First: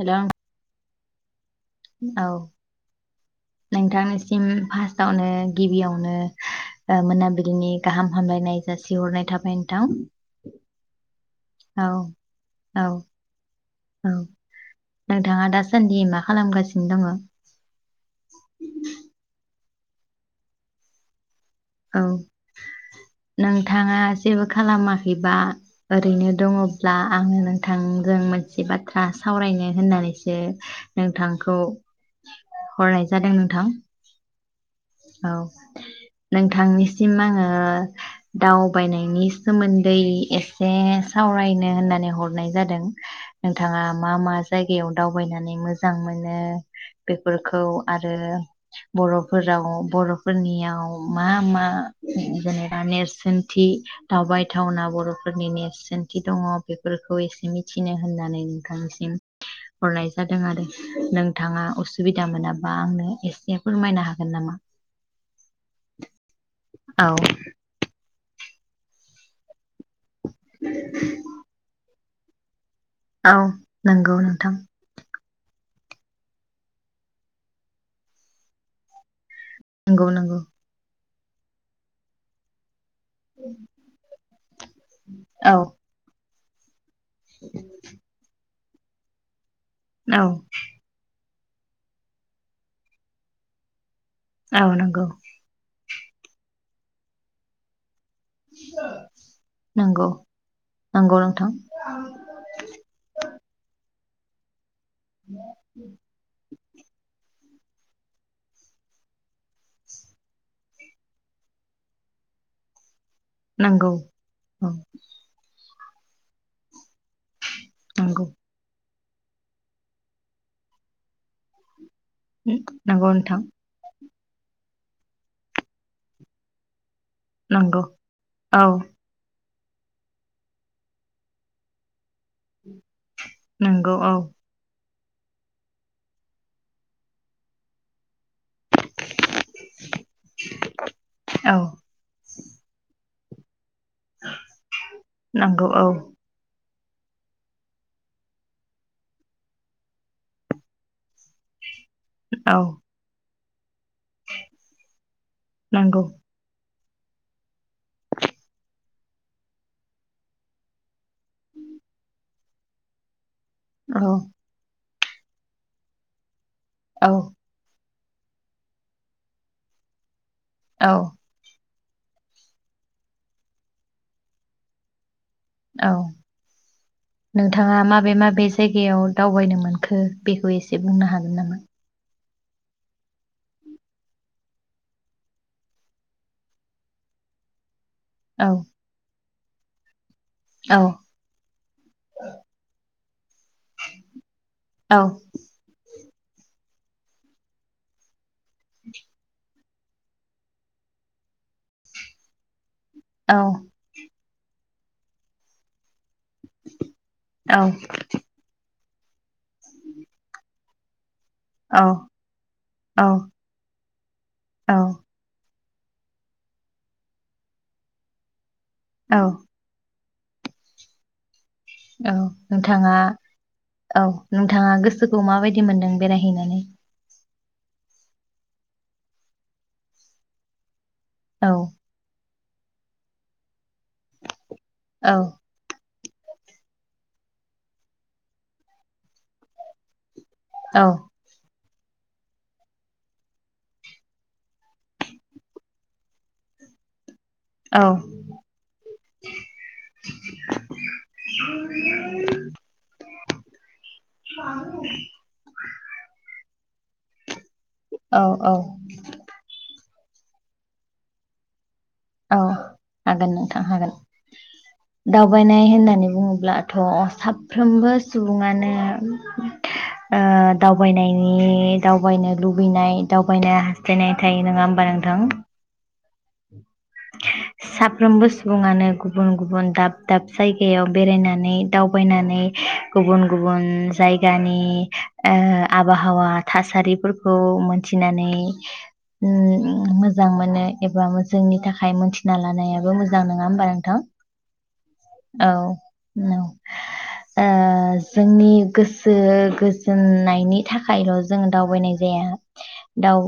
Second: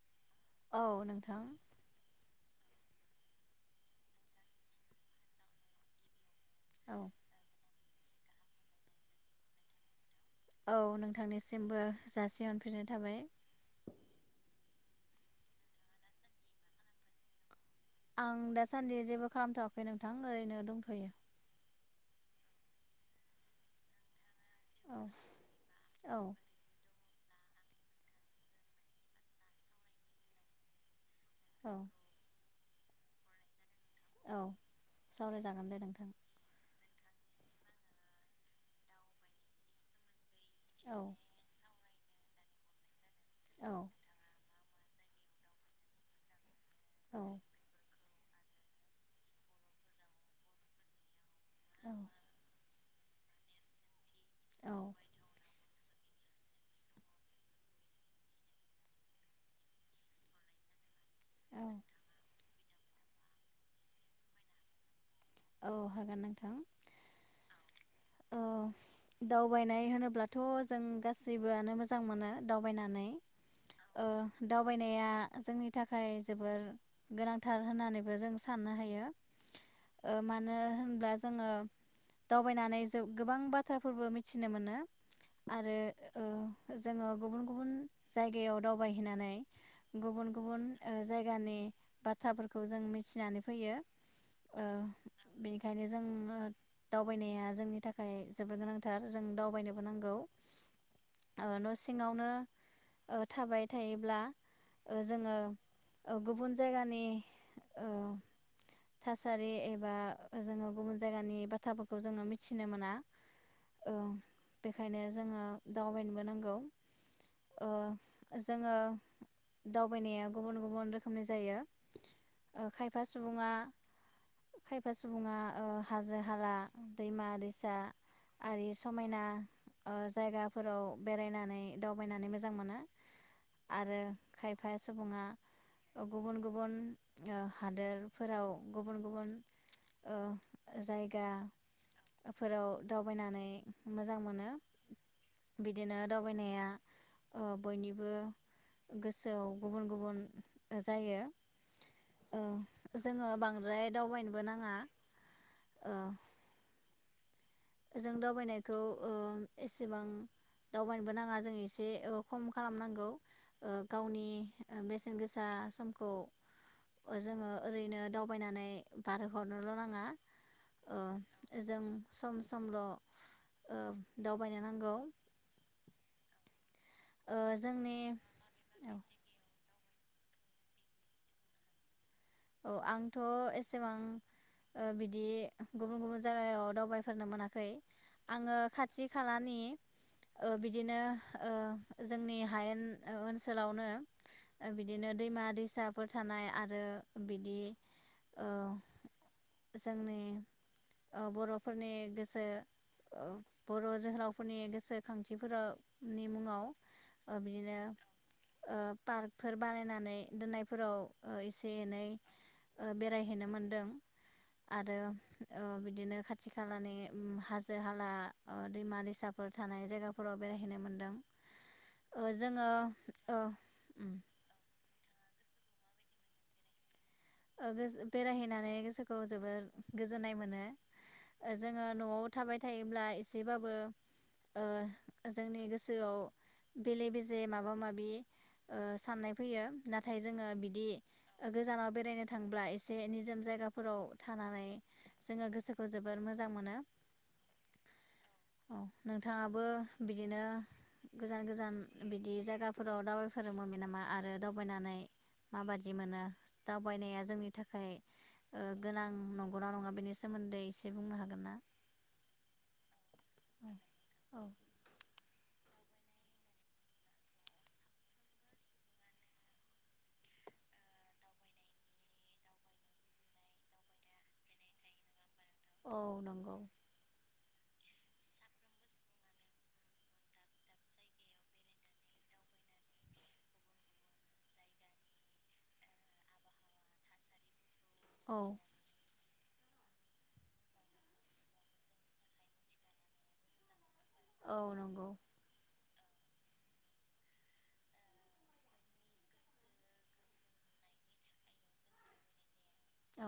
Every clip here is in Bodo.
हेलौ औ नोंथां औ नोंथांनिसिम फार्स्टावनो गिबियावनो औ ओ मोनाबिलिनि गाहाम हामलायनाय जासिहरनाय थाबाय नोंथां। औ नोंथांनिसिमबो औ औ जासिहरफिननाय थाबाय। औ नोंथाङा दासान्दि मा खालामगासिनो दङ? आं दासान्दि जेबो खालामथआ खै नोंथां ओरैनो दंथ'यो औ नोंथाङा जेबो औ खालामाखैबा औ ओरैनो दङब्ला आङो नोंथांजों मोनसे बाथ्रा सावरायनो होननानैसो नोंथांखौ औ हरनाय जादों नोंथां। औ औ सावरायजागोन दे नोंथां नोंथांनि सिम आङो दावबायनायनि सोमोन्दै एसे औ सावरायनो होननानै हरनाय जादों। औ नोंथाङा मा मा जायगायाव दावबायनानै मोजां मोनो। बेफोरखौ आरो आरो बर'फोर राव बर'फोरनियाव मा मा औ जेनेबा नेरसोनथि औ दावबायथावना बरफोरनि नेरसोनथि दङ बेफोरखौ एसे मिथिनो होननानै नोंथांनिसिम हरनाय जादों आरो नोंथाङा असुबिदा मोनाबा आंनो एसे फोरमायनो हा गोन नामा? औ हागोन नोंथां। औ ओ दाव बायनाय होनोब्लाथ' जों गासैबोआनो मोजां मोजां मोनो दाव बायनानै औ ओ नंगौ नोंथां दावबायनाया जोंनि थाखाय जोबोर गोनांथार होननानैबो जों साननो हायो। नंगौ ओ नंगौ मानो होनब्ला जोङो दावबायनानै गोबां बाथ्राफोरबो मिथिनो मोनो औ आरो ओ जोङो गुबुन गुबुन जायगायाव दावबायहैनानै औ गुबुन गुबुन ओ जायगा गानि बाथ्राफोरखौ जों मिथिनानै फैयो। औ नोंगौ बेनिखायनो जों ओ दावबायनाया जोंनि थाखाय जोबोद गोनांथार जों दावबायनोबो नंगौ नांगौ नंगौ ओ नोंथां न' सिङावनो ओ थाबाय थायो ब्ला ओ जोङो ओ गुबुन जायगानि ओ थासारि एबा जोङो गुबुन जायगानि बाथ्राफोरखौ जोङो मिथिनो मोना। नोंगौ औ दावबायबोनांगौ। ओ नंगौ जोङो दावबायनाया गुबुन गुबुन रोखोमनि जायो। उम ओ खायफा नोंगौ नोथां। सुबुङा खायफा सुबुङा ओ हाजो हाला दैमा दैसा नंगौ औ आरि समायना ओ जायगाफोराव बेरायनानै दावबायनानै मोजां मोनो। नंगौ आरो औ खायफा सुबुङा ओ गुबुन गुबुन ओ हादोरफोराव गुबुन गुबुन ओ जायगा औ फोराव दाव थायनानै [unintelligible] मोजां मोनो नंगौ औ बिदिनो दावबायनाया ओ बयनिबो गोसोआव गुबुन गुबुन ओ जायो औ द्राय दावबायनोबो नाङा ओ नंगौ जों दावबायनायखौ ओ एसेबां दावबायनोबो नांग आ जों एसे [unintelligible] खम खालामनांगौ ओ औ गावनिबेस गोसा समखौ औ ओ जोङो ओरैनो दावबायनानै बारहो हरनोल' नाङा औ ओ जों सम समल' दावबायनो नांगौ औ ओ नोंथाङा जोंनि माबे माबे औ जायगायाव दावबायनोमोन बेखौ एसे बुंनो हागोन नामा? औ आंथ' एसेबां बिदि गुबुन गुबुन जायगायाव दावबायफोरनो मोनाखै। औ आङो खाथि खालानि ओ औ बिदिनो ओ जोंनि हायेन ओनसोलावनो औ बिदिनो दैमा दैसा फोर थानाय आरो बिदि ओ [inaudible] जोंनि बर'फोरनि गोसो ओ औ बर' जोहोलाव फोरनि गोसोखांथिफोराव नि मुङाव औ बिदिनो ओ पार्कफोर बानायनानै दोननायफोराव एसे औ एनै बेरायहैनो मोनदों आरो औ बिदिनो खाथि खालानि ओम हाजो हाला अ दैमा औ दैसाफोर थानाय जायगा फोराव बेरायहैनो मोन्दों। औ नोंथाङा ओ औ उम नोंथाङा गोस खौ माबायदि मोन्दों बेरायहैनानै? ओ गोस-बेरायहैनानै गोसोखौ जोबोर गोजोननाय मोनो। औ जोङो न'आव थाबाय थायोब्ला एसेबाबो ओ औ जोंनि गोस ओआव बेले बेजे माबा माबि ओ साननाय फैयो नाथ थाय जोङो औ बिदि गोजानाव बेरायनो थांब्ला एसे निजोम जायगाफोराव थानानै जोङो गोसोखौ जोबोर मोजां मोनो। औ औ नोंथाङाबो बिदिनो गोजान गोजान बिदि जायगाफोराव दावबायफेरनो मोनबाय नामा आरो दावबायनानै माबादि मोनो? दावबायनाया जोंनि थाखाय औ औ ओ गोनां नंगौना नङा बेनि सोमोन्दै एसे बुंनो हागोन ना? औ हागोन नोंथां हागोन। औ दावबायनाय होननानै बुङोब्लाथ' साफ्रोमबो सुबुङानो ओह दावबायनायनि दावबायनो लुबैनाय दावबायनो हास्थायनाय थायो नङा होम्बा नोंथां? औ नंगौ [unintelligible] साफ्रोमबो सुबुङानो गुबुन गुबुन दाब दाब जायगायाव बेरायनानै दावबायनानै गुबुन गुबुन जायगानि ओ आबहावा थासारिफोरखौ मोन थिनानै औ उम मोजां मोनो एबा जोंनि थाखाय मोनथिना लानायाबो मोजां नङा होमबा नोंथां? औ नंगौ औ ओ जोंनि गोसो गोजोननायनि थाखायल' जोङो दावबायनाय जाया।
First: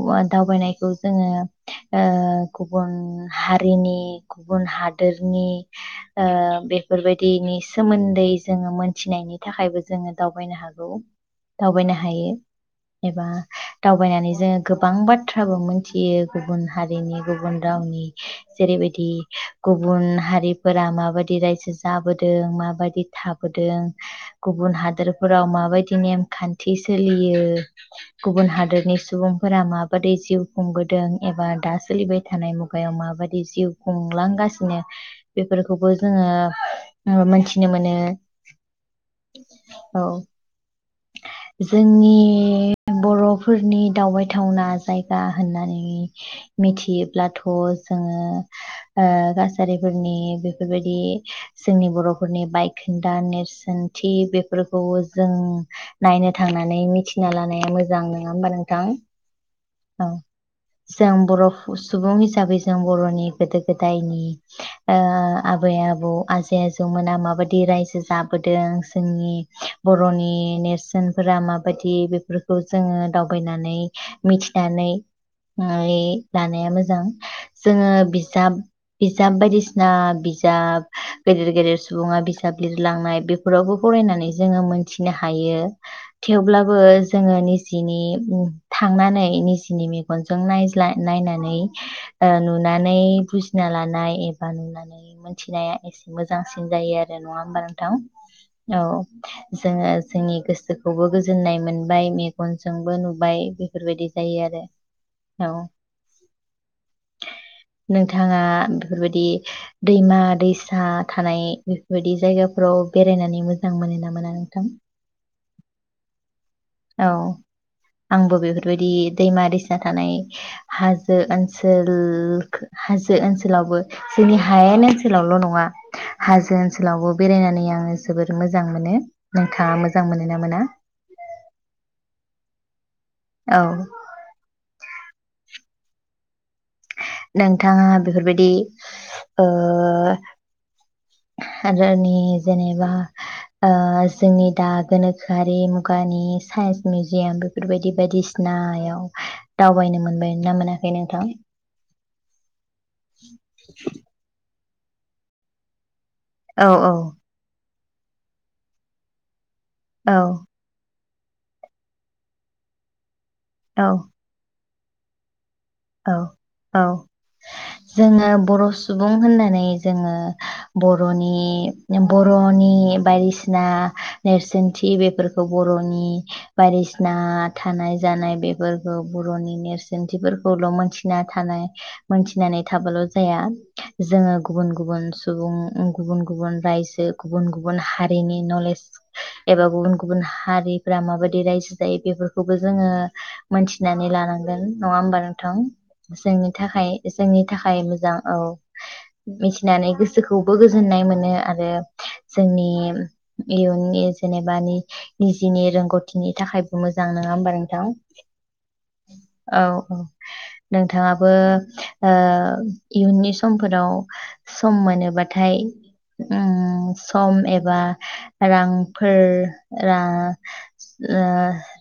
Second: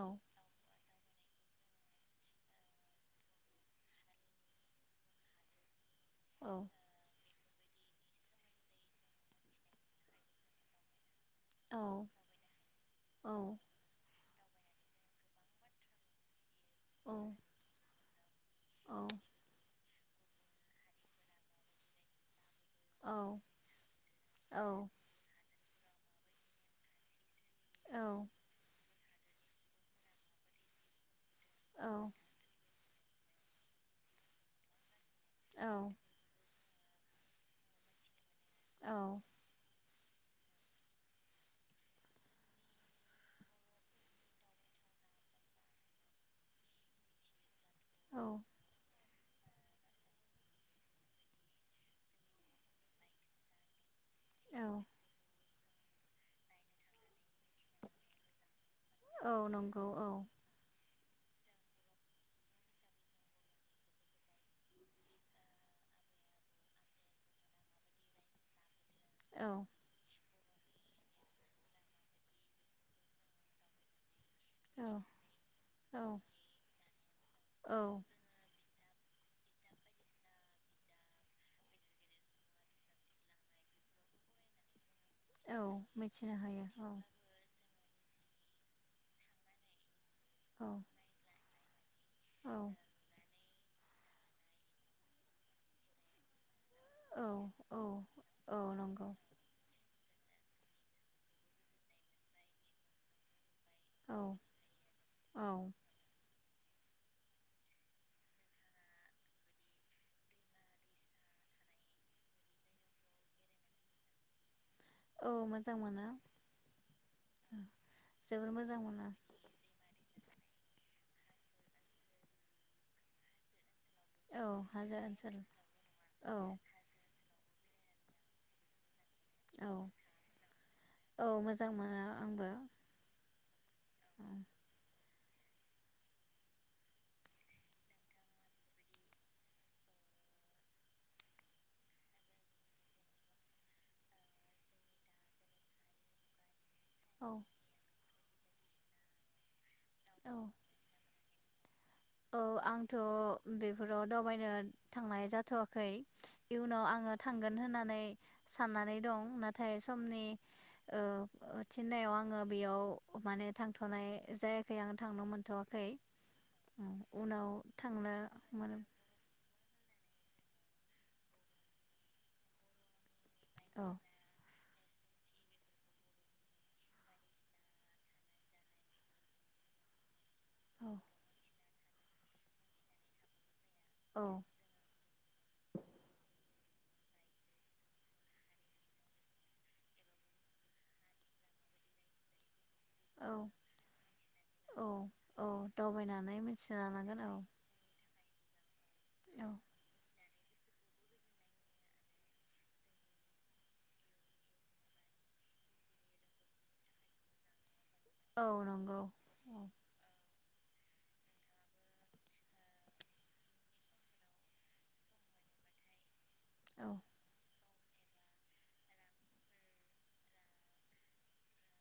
औ जोङो ओ गुबुन हारिनि गुबुन हादोरनि ओ औ बेफोरबाय दिनि सोमोन्दै जोङो मोन्थिनायनि थाखायबो जोङो दावबायनो हागौ औ दावबायनो हायो एबा दावबायनानै जोङो गोबां बाथ्राबो मोनथियो गुबुन औ हारिनि गुबुन रावनि जेरैबायदि गुबुन हारिफोरा माबादि रायजो जाबोदों मा बायदि थाबोदों औ गुबुन हादोरफोराव‌ माबायदि नेम खान्थि सोलियो, गुबुन हादोरनि सुबुंफोरा माबादि जिउ खुंबोदों एबा दा सोलिबाय मुगायाव माबायदि जिउ खुंलांगासिनो बेफोरखौबो जोङो उम मोनथिनो मोनो औ [inaudible] औ। जोंनि बर'फोरनि दावबायथावना जायगा होननानै मिथियोब्लाथ औ जोङो ओ कछारिफोरनि बेफोरबायदि जोंनि बर'फोरनि बायखोन्दा नेरसोनथि औ बेफोरखौ जों नायनो थांनानै मिथिना लानाया मोजां नोङा होमबा नों थां। औ नंगौ औ जों बर' सुबुं हिसाबै जों बर'नि गोदो गोदायनि ओ आबै आबौ आजै आजौमोना माबायदि रायजो जाबोदों जोंनि औ बर'नि नेरसोनफोरा माबायदि बेफोरखौ जों दावबायनायनानै मिथि नानै औ औ लानाया मोजां। जोङो औ बिजाब बिजाब बायदिसिना बिजाब गेदेर गेदेर सुबुङा बिजाब लिरलांनाय बेफोरावबो फरायनानै जोङो मो न्थिनो हायो। औ मिथिनो हायो थेवब्लाबो औ जोङो निजिनि थांनानै [unintelligible] सिनिमे मेगनजों औ नायज्ला नायनानै ओ औ नुनानै बुजिना ला नाय एबा नुनानै मोन्थिनाया एसे मोजां। बांसिन जायो आरो औ नङा होमबा औ नोंथां। औ जोङो जोंनि गोसोखौबो गोजोननाय मोनबाय मेगनजोंबो नुबाय बेफोरबायदि। औ जायो आरो औ। नोंथाङा बेफोरबायदि दैमा दैसा थानाय बेफोरबायदि जायगाफोराव बेरायनानै मोजां मोनो ना मोना नोंथां? औ मोजां मोनो। औ आंबो जोबोर मोजां बेफोरबायदि मोनो दैमा दैसा थानाय हाजो ओनसोलखो हाजो ओनसोलावबो जोंनि औ हायेन हाजो ओनसोल ओनसोलावल' नङा औ हाजो ओनसोलावबो बेरायनानै आङो जोबोर मोजां मोनो। औ नोंथाङा मोजां मोनो ना मोना? औ मोजां मोनो आंबो औ नोंथाङा बेफोरबायदि ओ हाजोनि जेनेबा ओ जोंनि दा गोनोखोआरि मुगानि साइन्स औ मिउजियाम बेफोरबायदि बायदि सिनायाव दावबायनो औ मोनबायना मोनाखै नोंथां? औ आं थ' बेफोराव दावबायनो थांनाय जाथ'वाखै। औ इयुनाव आङो थांगोन होनना नै साननानै दं। ना थाय औ समनि ओ थिनायाव आङो बेयाव माने औ थांथ'नाय जाया खै आं थांनो मोनथ'वाखै औ औ उनाव थांनो जोङो बर' मोनो सुबुं होननानै जोङो बरनि बर'नि बायदिसि ना औ नेरसोन थि बेफोरखौ बर'नि बायदिसिना थानाय जानाय बेफोरखौ बर'नि नेरसोनथिफोर औ खौल'मोनथिना थानाय मोनथिनानै थाबाल' जाया औ जोङो गुबुन गुबुन सुबुं गुबुन गुबुन रायजो गुबुन गुबुन हारिनि नलेज एबा गुबुन गुबुन हारिफोरा माबायदि रायजो जायो बेफोरखौबो जोङो औ मोनथिनानै लानांगोन औ नङा होमबा नोंथां। औ थां दावबायनानै जोंनि मिथिना थाखाय लानांगोन जोंनि थाखाय मोजां औ औ मिथिनानै गोसोखौ बो गोजोननाय मोनो आरो जोंनि इयुननि जेनेबा निजेनि रोंगौथिनि थाखायबो मोजां नङा होमबा नोंथां। औ नंगौ औ नोंथाङाबो ओ इयुननि समफोराव सम मोनोबाथाय औ उम सम एब बा रांफोर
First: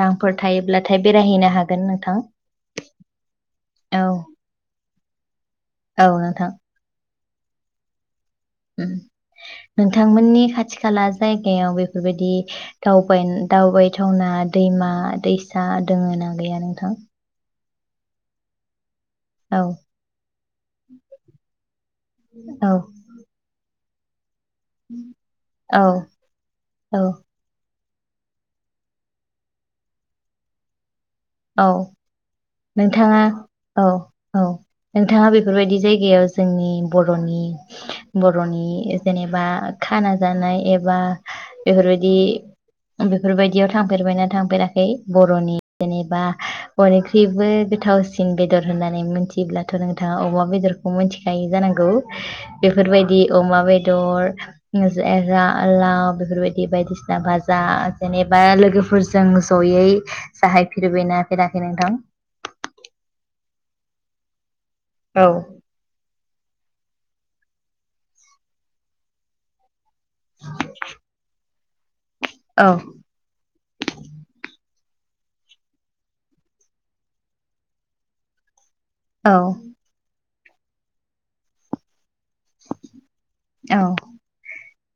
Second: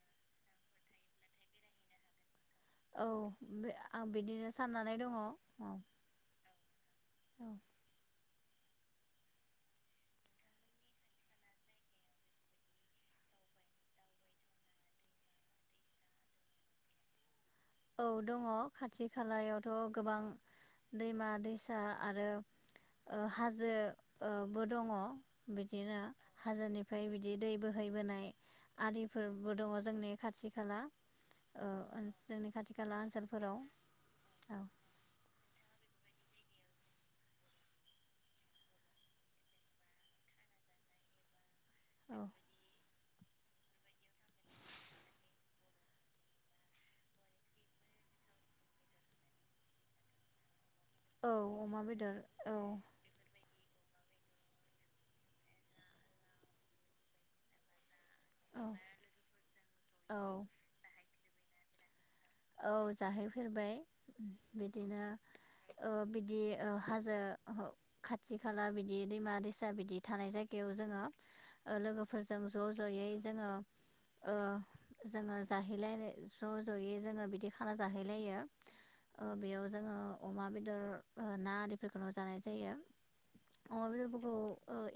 रांफोर थायोब्लाथाय बेरायहैनो हागोन नोंथां। औ औ आं बिदिनो साननानै नै दङ औ नोंथां औ नोंथांमोननि खाथि खाला जायगायाव बेफोरबायदि दावबाय दावबायथावना दैमा दैसा दोङ ना गैया नोंथां? औ दङ खा खाथि औ खालायावथ' गोबां दैमा दैसा आरो औ हाजो बो दङ औ बिदिनो औ हाजोनिफ्राय बिदि दै बोहै बोहैबोनाय आरिफोरबो दङ जोंनि खाथि खाला औ नोंथाङा औ औ नोंथाङा बेफोरबायदि जायगायाव जोंनि बर'नि बर'नि जेनेबा खाना जानाय एबा बेफोरबायदि औ बेफोरबायदियाव थांफेरबायना थांफेराखै बर'नि जेनेबा थेबो गोथावसिन बेदर होननानै मिथिब्लाथ' नोंथाङा अमा बेदर औ मिथिखायो अमा जानांगौ बेदर औ बेफोरबायदि अमा बायदि बेदर जा लाव बेफोरबायदि बायदिसिना भाजा जेनेबा औ लोगोफोरजों जयै औ जाहायफेरबायना खोनाखै नोंथां औ जाहैफेरबाय बिदिनो औ ओ बिदि हाजो खाथि खाला बिदि दैमा दैसा बिदि थानाय जायगायाव जोङो अ लोगो फोरजों औ ज' ज'यै जोङो ओ जोङो जाहैलायनाय ज' ज'यै जोङो बिदि खाना जाहैलायो औ बेयाव जोङो अमा बेदर ना आरिफोरखौल' जानाय जायो औ अमा बेदरफोरखौ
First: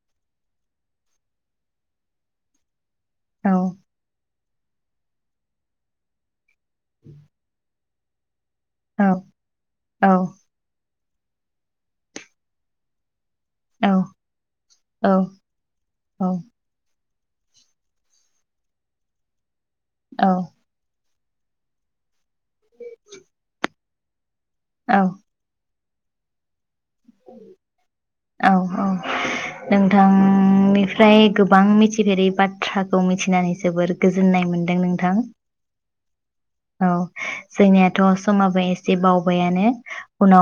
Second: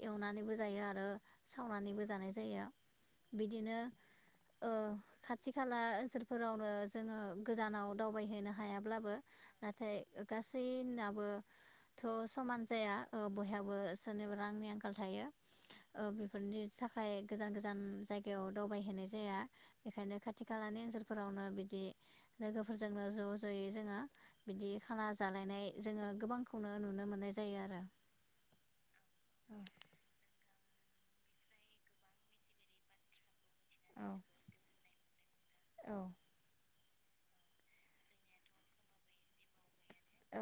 एवनानैबो जायो आरो सावनानैबो जानाय जायो औ बिदिनो ओ खाथि खाला ओनसोलफोरावनो जोङो गोजानाव दावबायहैनो औ हायाब्लाबो नाथाय औ गासै नाबो थ समान जाया ओ बयहाबो औ सोरनिबा रांनि आंखाल थायो ओ औ बेफोरनि थाखाय फाय गोजान गोजान जायगायाव दावबायहैनाय जाया बेखायनो खाथि खालानि ओनसोल फोरावनो बिदि बिदि लोगोफोरजोंनो ज जयै जोङो बिदि औ खाना जालायनाय जोङो गोबांखौनो नुनो मोननाय जायो आरो औ औ नोंथांनि फ्राय गोबां मिथिफेरै बाथ्राखौ मिथिनानै जोबोर औ गोजोननाय मोन्दों नोंथां थां औ औ जोंनियााथ समाबो एसे बावबायानो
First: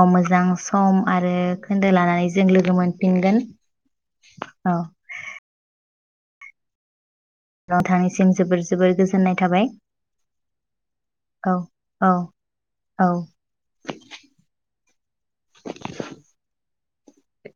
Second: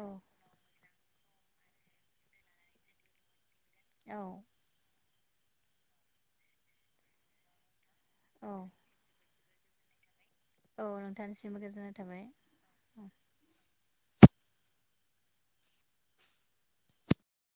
औ मोजां स सम आरो खोन्दो लानानै जों लोगो मोनफिनगोन औ औ [unintelligible] जों औ जोबोर जोबोर गोजोननाय थाबाय औ औ नोंथांनिसिमबो गोजोननाय औ थाबाय औ